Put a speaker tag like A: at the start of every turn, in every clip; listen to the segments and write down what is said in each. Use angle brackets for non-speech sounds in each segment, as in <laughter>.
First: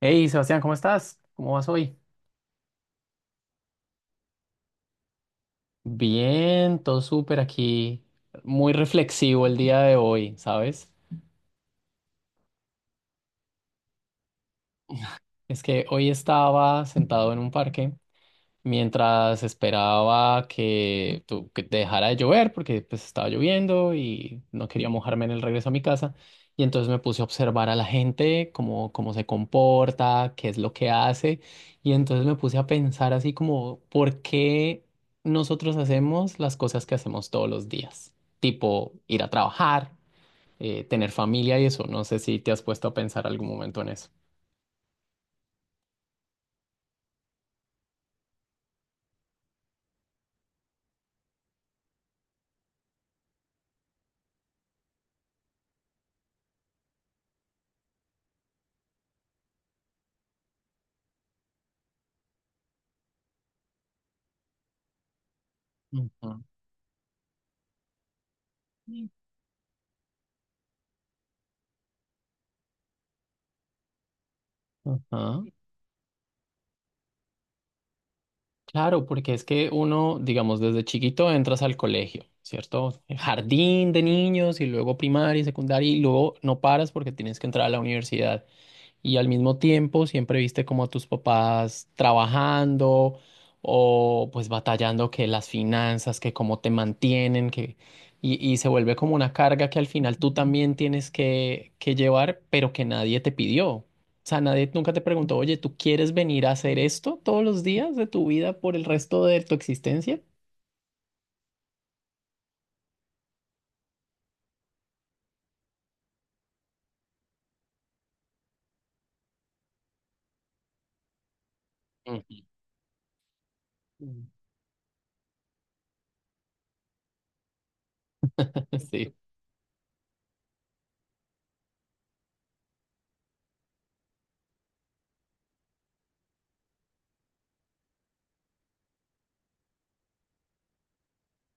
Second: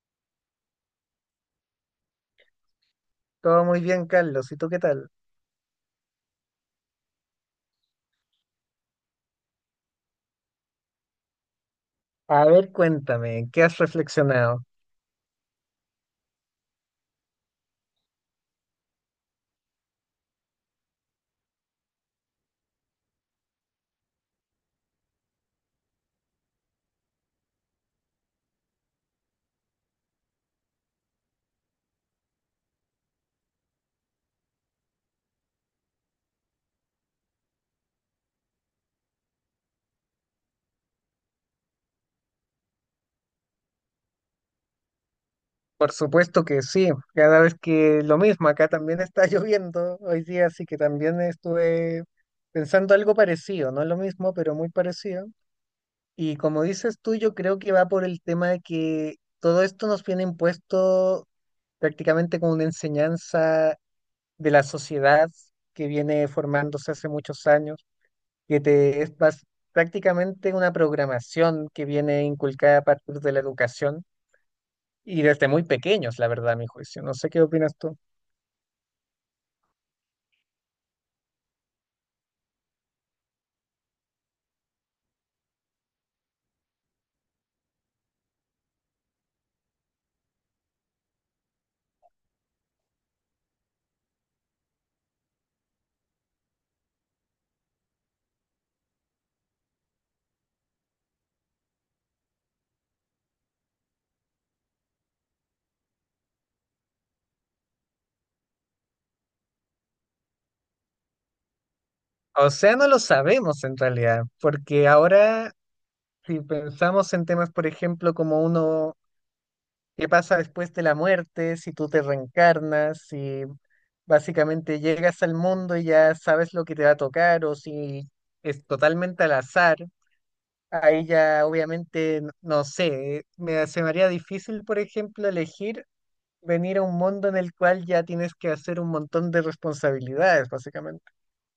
A: Hey, Sebastián, ¿cómo estás? ¿Cómo vas hoy?
B: Todo muy bien, Carlos. ¿Y tú qué tal?
A: Bien, todo súper aquí. Muy reflexivo el día de hoy, ¿sabes?
B: A ver, cuéntame, ¿qué has reflexionado?
A: Es que hoy estaba sentado en un parque mientras esperaba que dejara de llover, porque pues estaba lloviendo y no quería mojarme en el regreso a mi casa. Y entonces me puse a observar a la gente, cómo se comporta, qué es lo que hace. Y entonces me puse a pensar así como, ¿por qué nosotros hacemos las cosas que hacemos todos los días? Tipo ir a trabajar, tener familia y eso. No sé si te has puesto a pensar algún momento en eso.
B: Por supuesto que sí, cada vez que lo mismo, acá también está <laughs> lloviendo hoy día, así que también estuve pensando algo parecido, no lo mismo, pero muy parecido. Y como dices tú, yo creo que va por el tema de que todo esto nos viene impuesto prácticamente como una enseñanza de la sociedad que viene
A: Ujú.
B: formándose hace muchos años. Que te es pas- Prácticamente una programación que viene inculcada a partir de la educación y
A: Ujú.
B: desde muy pequeños, la verdad, a mi juicio. No sé qué opinas tú.
A: Claro, porque es que uno, digamos, desde chiquito entras al colegio, ¿cierto? Jardín de niños y luego primaria y secundaria y luego no paras porque tienes que entrar a la universidad, y al mismo tiempo siempre viste como a tus papás trabajando o pues batallando que las finanzas, que cómo te mantienen, que y se vuelve como una carga que al final tú también tienes que llevar, pero que nadie te pidió. O sea, nadie nunca te preguntó, oye, ¿tú quieres venir a hacer esto todos los días de tu vida por el resto de tu existencia?
B: O sea, no lo sabemos en realidad, porque ahora si pensamos en temas, por ejemplo, como uno, qué pasa después de la muerte, si tú te
A: Ujú.
B: reencarnas, si
A: <laughs>
B: básicamente llegas al mundo y ya sabes lo que te va a tocar o si es
A: Sí.
B: totalmente al azar. Ahí ya obviamente, no sé, me, se me haría difícil, por ejemplo, elegir venir a un mundo en el cual ya tienes que hacer un montón de responsabilidades, básicamente.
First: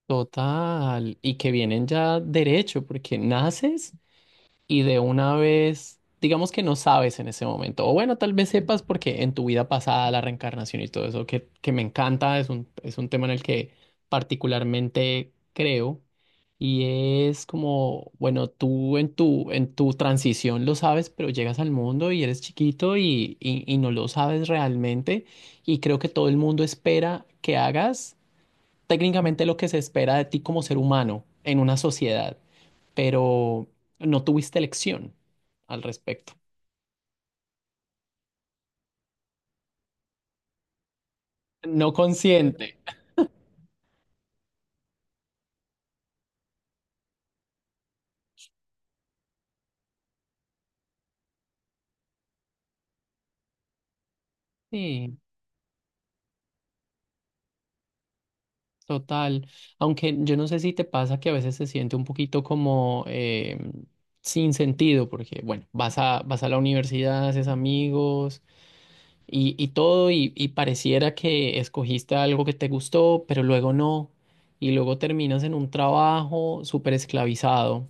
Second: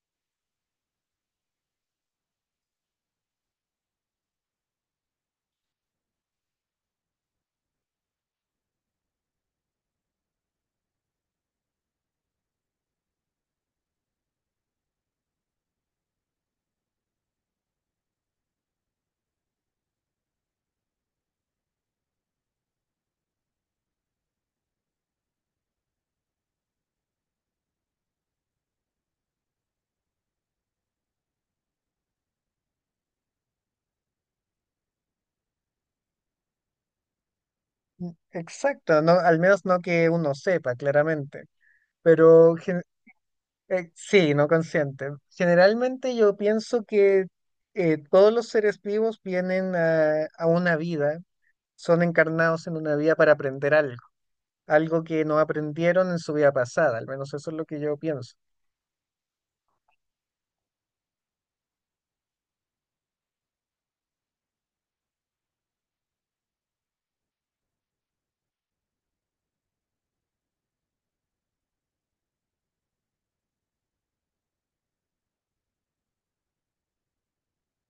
A: Total, y que vienen ya derecho, porque naces. Y de una vez, digamos que no sabes en ese momento, o bueno, tal vez sepas porque en tu vida pasada la reencarnación y todo eso que me encanta, es un tema en el que particularmente creo, y es como, bueno, tú en tu transición lo sabes, pero llegas al mundo y eres chiquito, y no lo sabes realmente, y creo que todo el mundo espera que hagas técnicamente lo que se espera de ti como ser humano en una sociedad, pero no tuviste elección al respecto.
B: Exacto, no, al menos no que uno sepa, claramente.
A: No
B: Pero
A: consciente.
B: gen- eh, sí, no consciente. Generalmente yo pienso que todos los seres vivos vienen a una vida, son encarnados en una vida para aprender algo, algo
A: Sí,
B: que no aprendieron en su vida pasada, al menos eso es lo que yo pienso.
A: total. Aunque yo no sé si te pasa que a veces se siente un poquito como sin sentido, porque bueno, vas a la universidad, haces amigos y todo, y pareciera que escogiste algo que te gustó, pero luego no. Y luego terminas en un trabajo súper esclavizado,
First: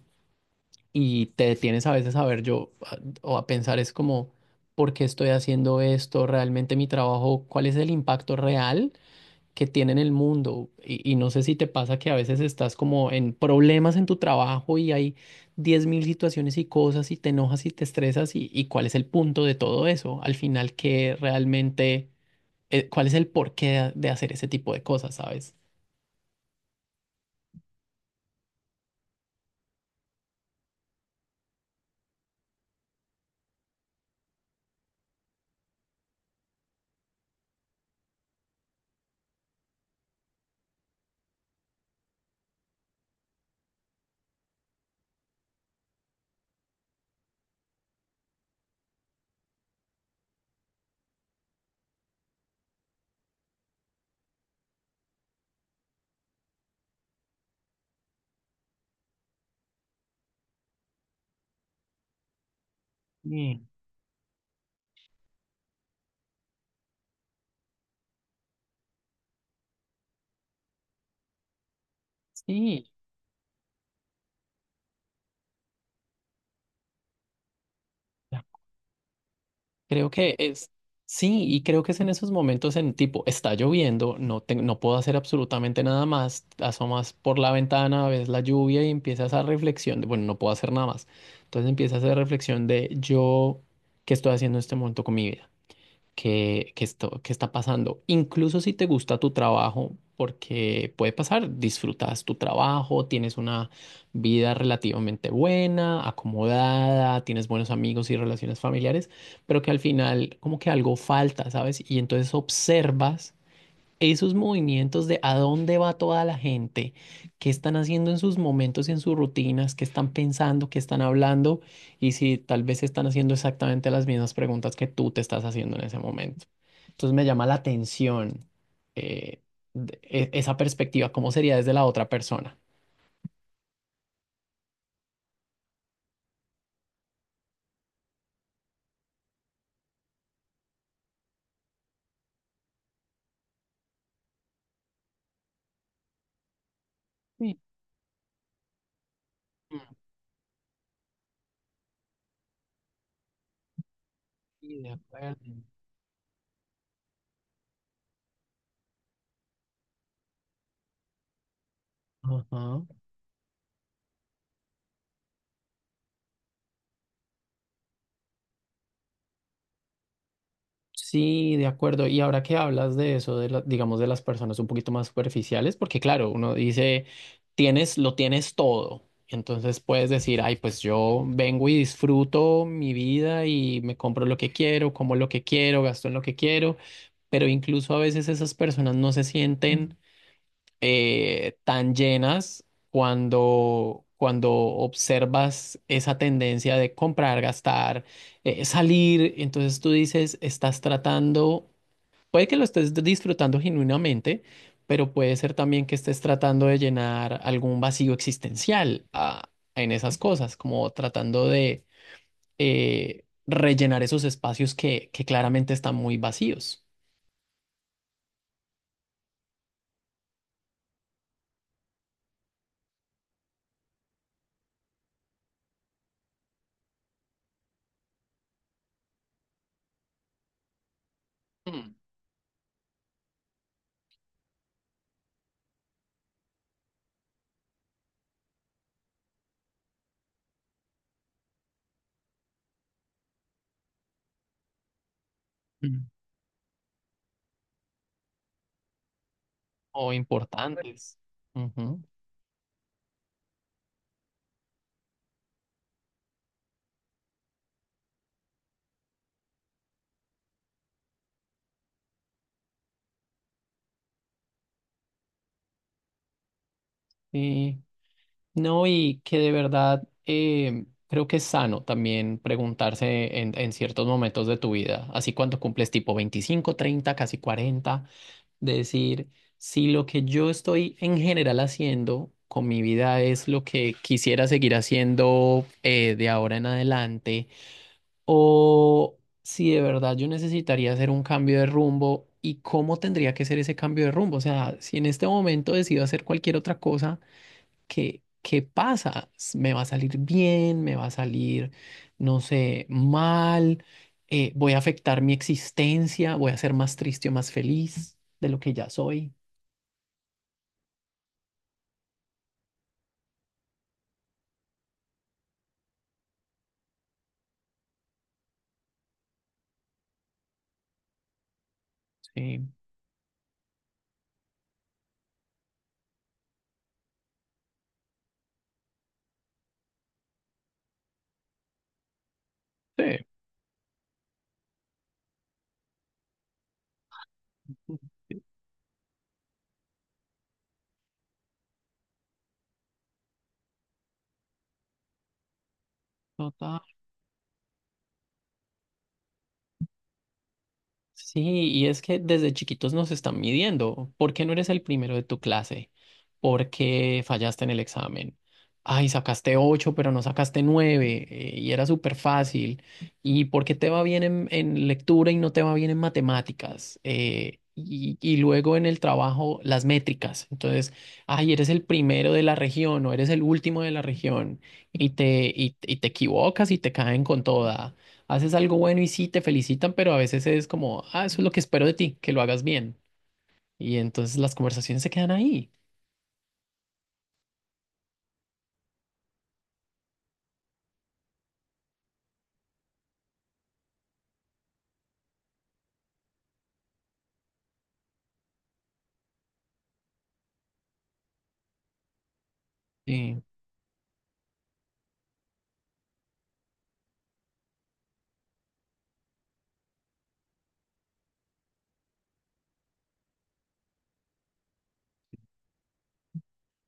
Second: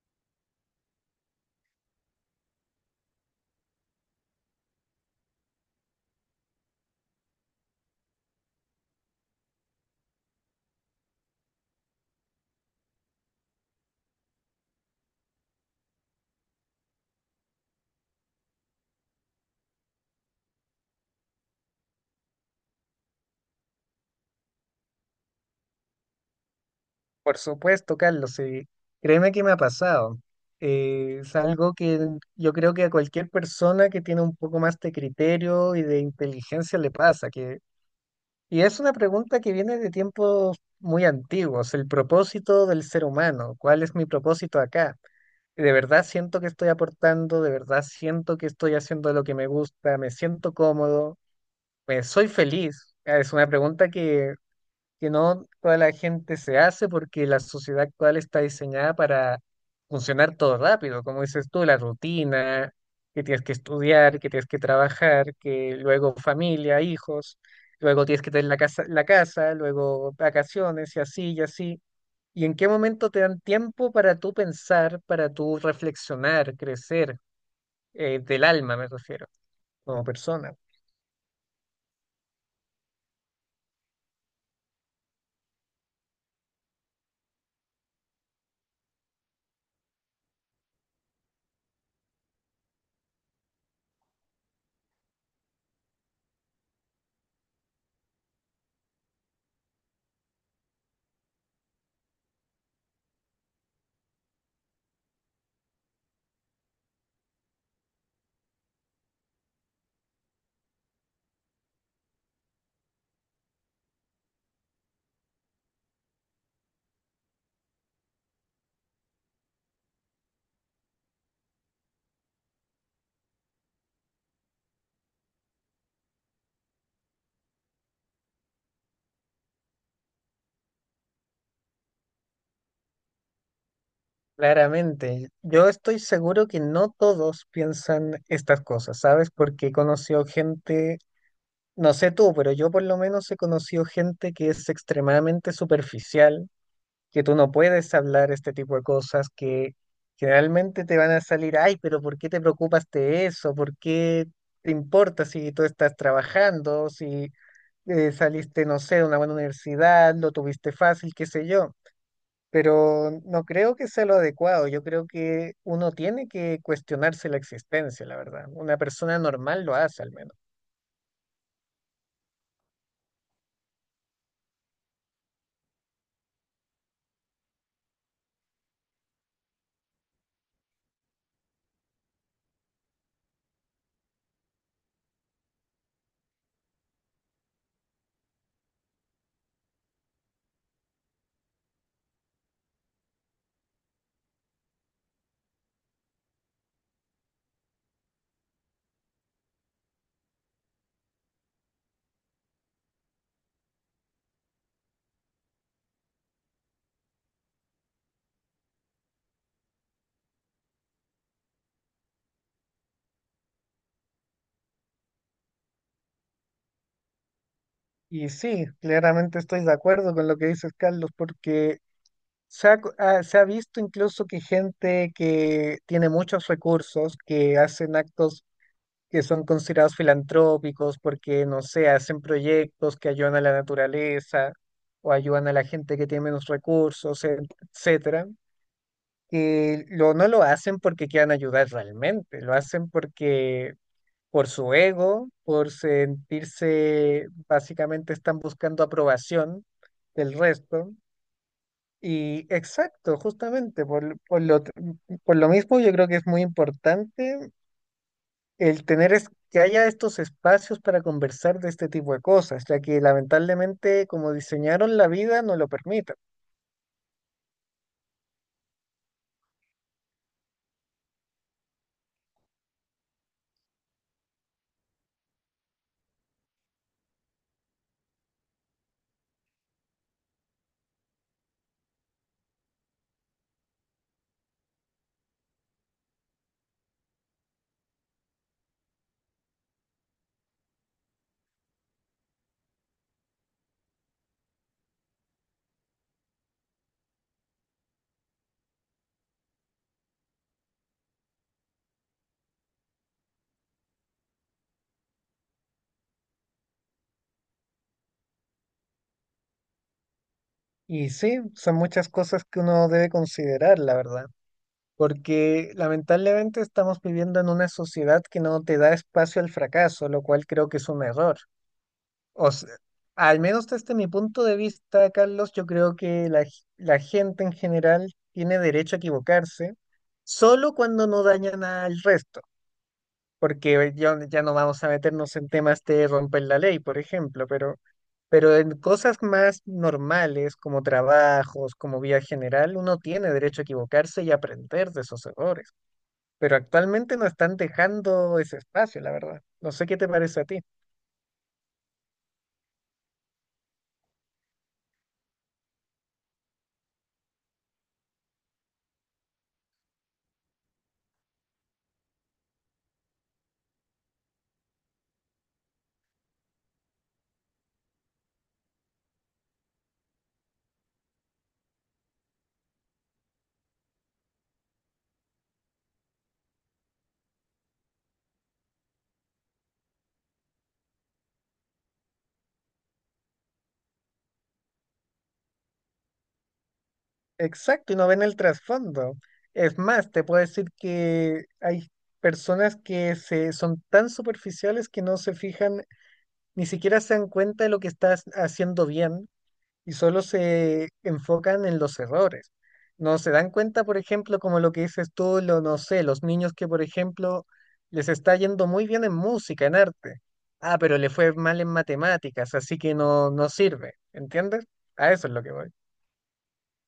A: y te detienes a veces a ver o a pensar es como, ¿por qué estoy haciendo esto? ¿Realmente mi trabajo? ¿Cuál es el impacto real que tiene en el mundo? Y no sé si te pasa que a veces estás como en problemas en tu trabajo y hay 10.000 situaciones y cosas y te enojas y te estresas, y cuál es el punto de todo eso. Al final, ¿qué realmente, cuál es el porqué de hacer ese tipo de cosas, sabes?
B: Por supuesto, Carlos, sí. Créeme que me ha pasado. Es algo que yo creo que a cualquier persona que tiene un poco más de criterio y de inteligencia le pasa, que, y es una pregunta que viene de tiempos muy antiguos, el propósito del ser humano, ¿cuál es mi propósito acá? De verdad siento que estoy aportando, de verdad siento que estoy haciendo lo que me gusta, me siento cómodo, soy feliz. Ah, es una pregunta que no toda la gente se hace porque la sociedad actual está diseñada para funcionar todo rápido, como dices tú, la rutina, que tienes que
A: Sí,
B: estudiar, que tienes que trabajar, que luego familia, hijos, luego tienes que tener la casa, luego vacaciones y así y así. ¿Y en qué
A: sí.
B: momento te dan tiempo para tú pensar, para tú reflexionar, crecer, del alma me refiero, como
A: Creo que
B: persona?
A: es, sí, y creo que es en esos momentos en tipo, está lloviendo, no, no puedo hacer absolutamente nada más, asomas por la ventana, ves la lluvia y empiezas a reflexión de, bueno, no puedo hacer nada más. Entonces empiezas a hacer reflexión de yo, ¿qué estoy haciendo en este momento con mi vida? Que está pasando. Incluso si te gusta tu trabajo, porque puede pasar, disfrutas tu trabajo, tienes una vida relativamente buena, acomodada, tienes buenos amigos y relaciones familiares, pero que al final como que algo falta, ¿sabes? Y entonces observas esos movimientos de a dónde va toda la gente, qué están haciendo en sus momentos, en sus rutinas, qué están pensando, qué están hablando, y si tal vez están haciendo exactamente las mismas preguntas que tú te estás haciendo en ese momento. Entonces me llama la atención eh, esa perspectiva, cómo sería desde la otra persona.
B: Claramente, yo estoy seguro que no todos piensan estas cosas, ¿sabes? Porque he conocido gente, no sé tú, pero yo por lo menos he conocido gente que es extremadamente superficial, que tú no
A: Sí.
B: puedes hablar este tipo de cosas, que
A: mm,
B: generalmente te van a salir, ay, pero ¿por qué te preocupas de eso? ¿Por qué te
A: sí, de
B: importa
A: acuerdo.
B: si tú estás trabajando, si saliste, no sé, de una buena universidad, lo tuviste fácil, qué sé yo?
A: Ajá.
B: Pero no creo que sea lo adecuado. Yo creo que uno tiene que cuestionarse la existencia, la verdad. Una persona normal lo hace al menos.
A: Sí, de acuerdo. Y ahora que hablas de eso, digamos, de las personas un poquito más superficiales, porque claro, uno dice, tienes, lo tienes todo. Entonces puedes decir, ay, pues yo vengo y disfruto mi vida y me compro lo que quiero, como lo que quiero, gasto en lo que quiero, pero incluso a veces esas personas no se sienten tan llenas cuando, cuando observas esa tendencia de comprar, gastar, salir. Entonces tú dices, estás tratando, puede que lo estés disfrutando genuinamente, pero puede ser también que estés tratando de llenar algún vacío existencial ah, en esas cosas, como tratando de rellenar esos espacios que claramente están muy vacíos.
B: Y sí, claramente estoy de acuerdo con lo que dices, Carlos, porque se ha visto incluso que gente que tiene muchos recursos, que hacen actos que son considerados filantrópicos, porque, no sé,
A: Mm.
B: hacen proyectos que ayudan a la naturaleza o ayudan a la gente que tiene menos recursos, etcétera, no lo hacen porque quieran ayudar realmente, lo hacen porque por su ego, por
A: Mm.
B: sentirse, básicamente están buscando aprobación
A: O
B: del resto.
A: importantes. Ujú.
B: Y exacto, justamente, por lo mismo yo creo que es muy importante el que haya estos espacios para conversar de este tipo de cosas, ya que lamentablemente como diseñaron la vida no lo permiten.
A: Sí. No, y que de verdad creo que es sano también preguntarse en ciertos momentos de tu vida, así cuando cumples tipo 25, 30, casi 40, de decir si lo que yo estoy en general haciendo con mi vida es lo que quisiera seguir haciendo de ahora en adelante, o si de verdad yo necesitaría hacer un cambio de rumbo y cómo tendría que ser ese cambio de rumbo. O sea, si en este momento decido hacer cualquier otra cosa, ¿qué pasa? ¿Me va a salir bien? ¿Me va a salir, no sé, mal? ¿Voy a afectar mi existencia? ¿Voy a ser más triste o más feliz de lo que ya soy?
B: Y sí, son muchas cosas que uno debe considerar, la verdad. Porque lamentablemente estamos viviendo en una sociedad que no te da espacio al fracaso, lo cual creo que es un error. O
A: Sí,
B: sea, al menos desde mi punto de vista, Carlos, yo creo que la gente en general tiene derecho a equivocarse, solo cuando no dañan al resto.
A: sí,
B: Porque ya no vamos a meternos en temas de romper la ley, por ejemplo, pero en cosas más normales, como trabajos, como vía general, uno tiene derecho a equivocarse y aprender de esos errores, pero
A: total.
B: actualmente no están dejando ese espacio, la verdad. No sé qué te parece a ti.
A: Sí, y es que desde chiquitos nos están midiendo. ¿Por qué no eres el primero de tu clase? ¿Por qué fallaste en el examen? Ay, sacaste ocho, pero no sacaste nueve, y era súper fácil. ¿Y por qué te va bien en lectura y no te va bien en matemáticas? Y luego en el trabajo, las métricas. Entonces, ay, eres el primero de la región o eres el último de la región, y te equivocas y te caen con toda, haces algo bueno y sí te felicitan, pero a veces es como, ah, eso es lo que espero de ti, que lo hagas bien. Y entonces las conversaciones se quedan ahí.
B: Exacto, y no ven el trasfondo. Es más, te puedo decir que hay personas son tan superficiales que no se fijan, ni siquiera se dan cuenta de lo que estás haciendo bien y solo se enfocan en los errores. No se
A: Sí.
B: dan cuenta, por ejemplo, como lo que dices tú, lo, no sé, los niños que, por ejemplo, les está yendo muy bien en música, en arte. Ah, pero le fue mal en matemáticas, así que no, no sirve, ¿entiendes? A eso es lo que voy.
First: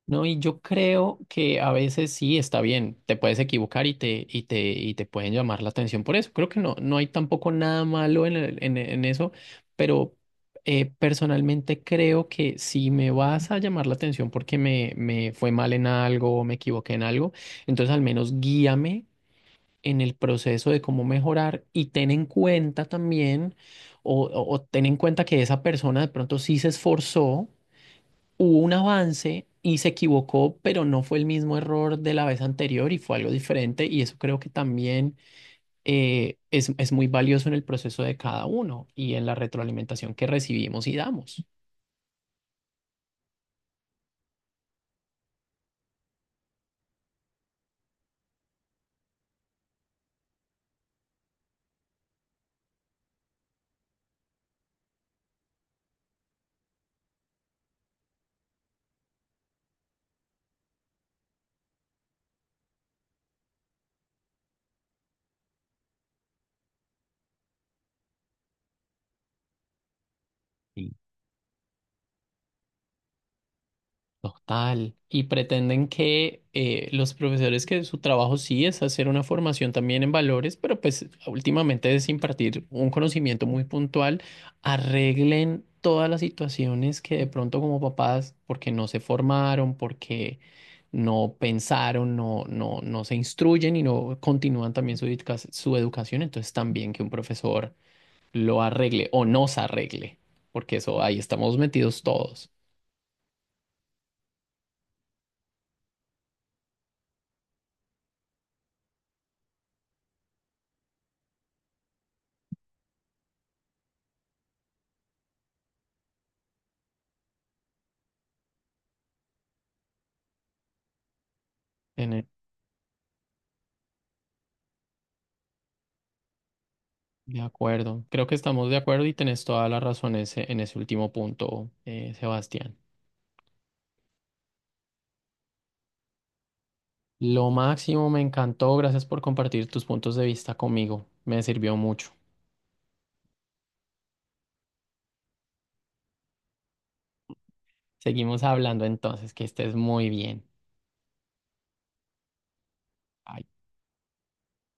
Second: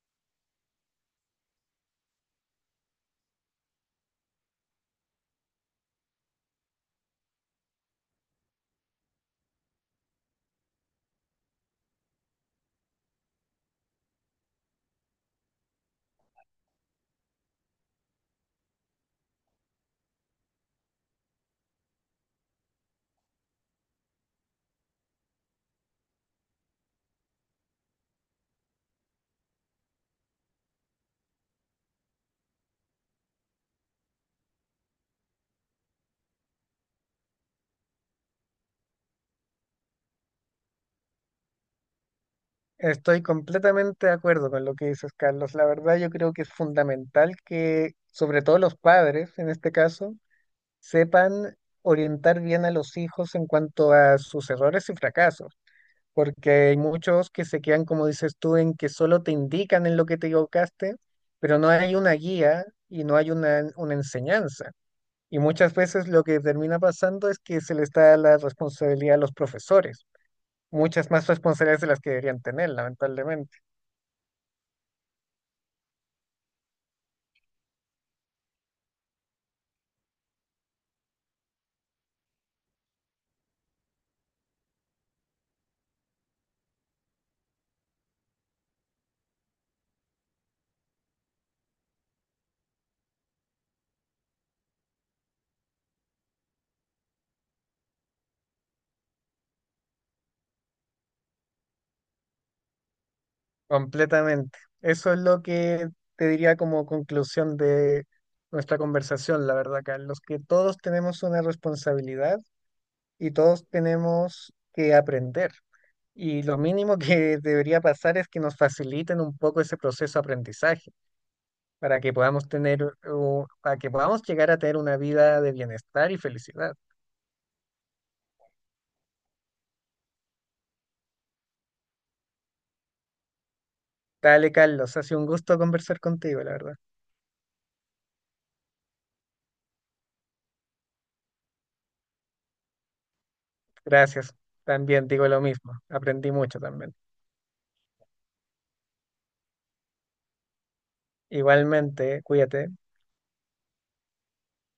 A: No, y yo creo que a veces sí está bien, te puedes equivocar y te pueden llamar la atención por eso. Creo que no, no hay tampoco nada malo en eso, pero personalmente creo que si me vas a llamar la atención porque me fue mal en algo o me equivoqué en algo, entonces al menos guíame en el proceso de cómo mejorar y ten en cuenta también, o ten en cuenta que esa persona de pronto sí se esforzó, hubo un avance y se equivocó, pero no fue el mismo error de la vez anterior y fue algo diferente, y eso creo que también es muy valioso en el proceso de cada uno y en la retroalimentación que recibimos y damos.
B: Estoy completamente de acuerdo con lo que dices, Carlos. La verdad, yo creo que es fundamental que, sobre todo los padres, en este caso, sepan orientar bien a los hijos en cuanto a sus errores y fracasos, porque hay muchos que se quedan, como dices tú, en que solo te indican en lo que te equivocaste, pero no hay una guía y no hay una enseñanza. Y muchas veces lo que termina pasando es que se les da la responsabilidad a los profesores, muchas más responsabilidades de las que deberían tener, lamentablemente,
A: Total. Y pretenden que los profesores, que su trabajo sí es hacer una formación también en valores, pero pues últimamente es impartir un conocimiento muy puntual, arreglen todas las situaciones que de pronto como papás, porque no se formaron, porque no pensaron, no se instruyen y no continúan también su su educación, entonces también que un profesor lo arregle o nos arregle, porque eso ahí estamos metidos todos.
B: completamente. Eso es lo que te diría como conclusión de nuestra conversación, la verdad, Carlos, que todos tenemos una responsabilidad y todos tenemos que aprender. Y lo mínimo que debería pasar es que nos faciliten un poco ese proceso de aprendizaje para que podamos tener, o, para que podamos llegar a tener una vida de bienestar y felicidad.
A: De acuerdo, creo que estamos de acuerdo y tenés toda la razón en ese último punto, Sebastián.
B: Dale, Carlos, ha sido un gusto conversar contigo, la verdad.
A: Lo máximo, me encantó, gracias por compartir tus puntos de vista conmigo, me sirvió mucho.
B: Gracias. También digo lo mismo. Aprendí mucho también.
A: Seguimos hablando entonces, que estés muy bien.
B: Igualmente, cuídate.
A: Bye.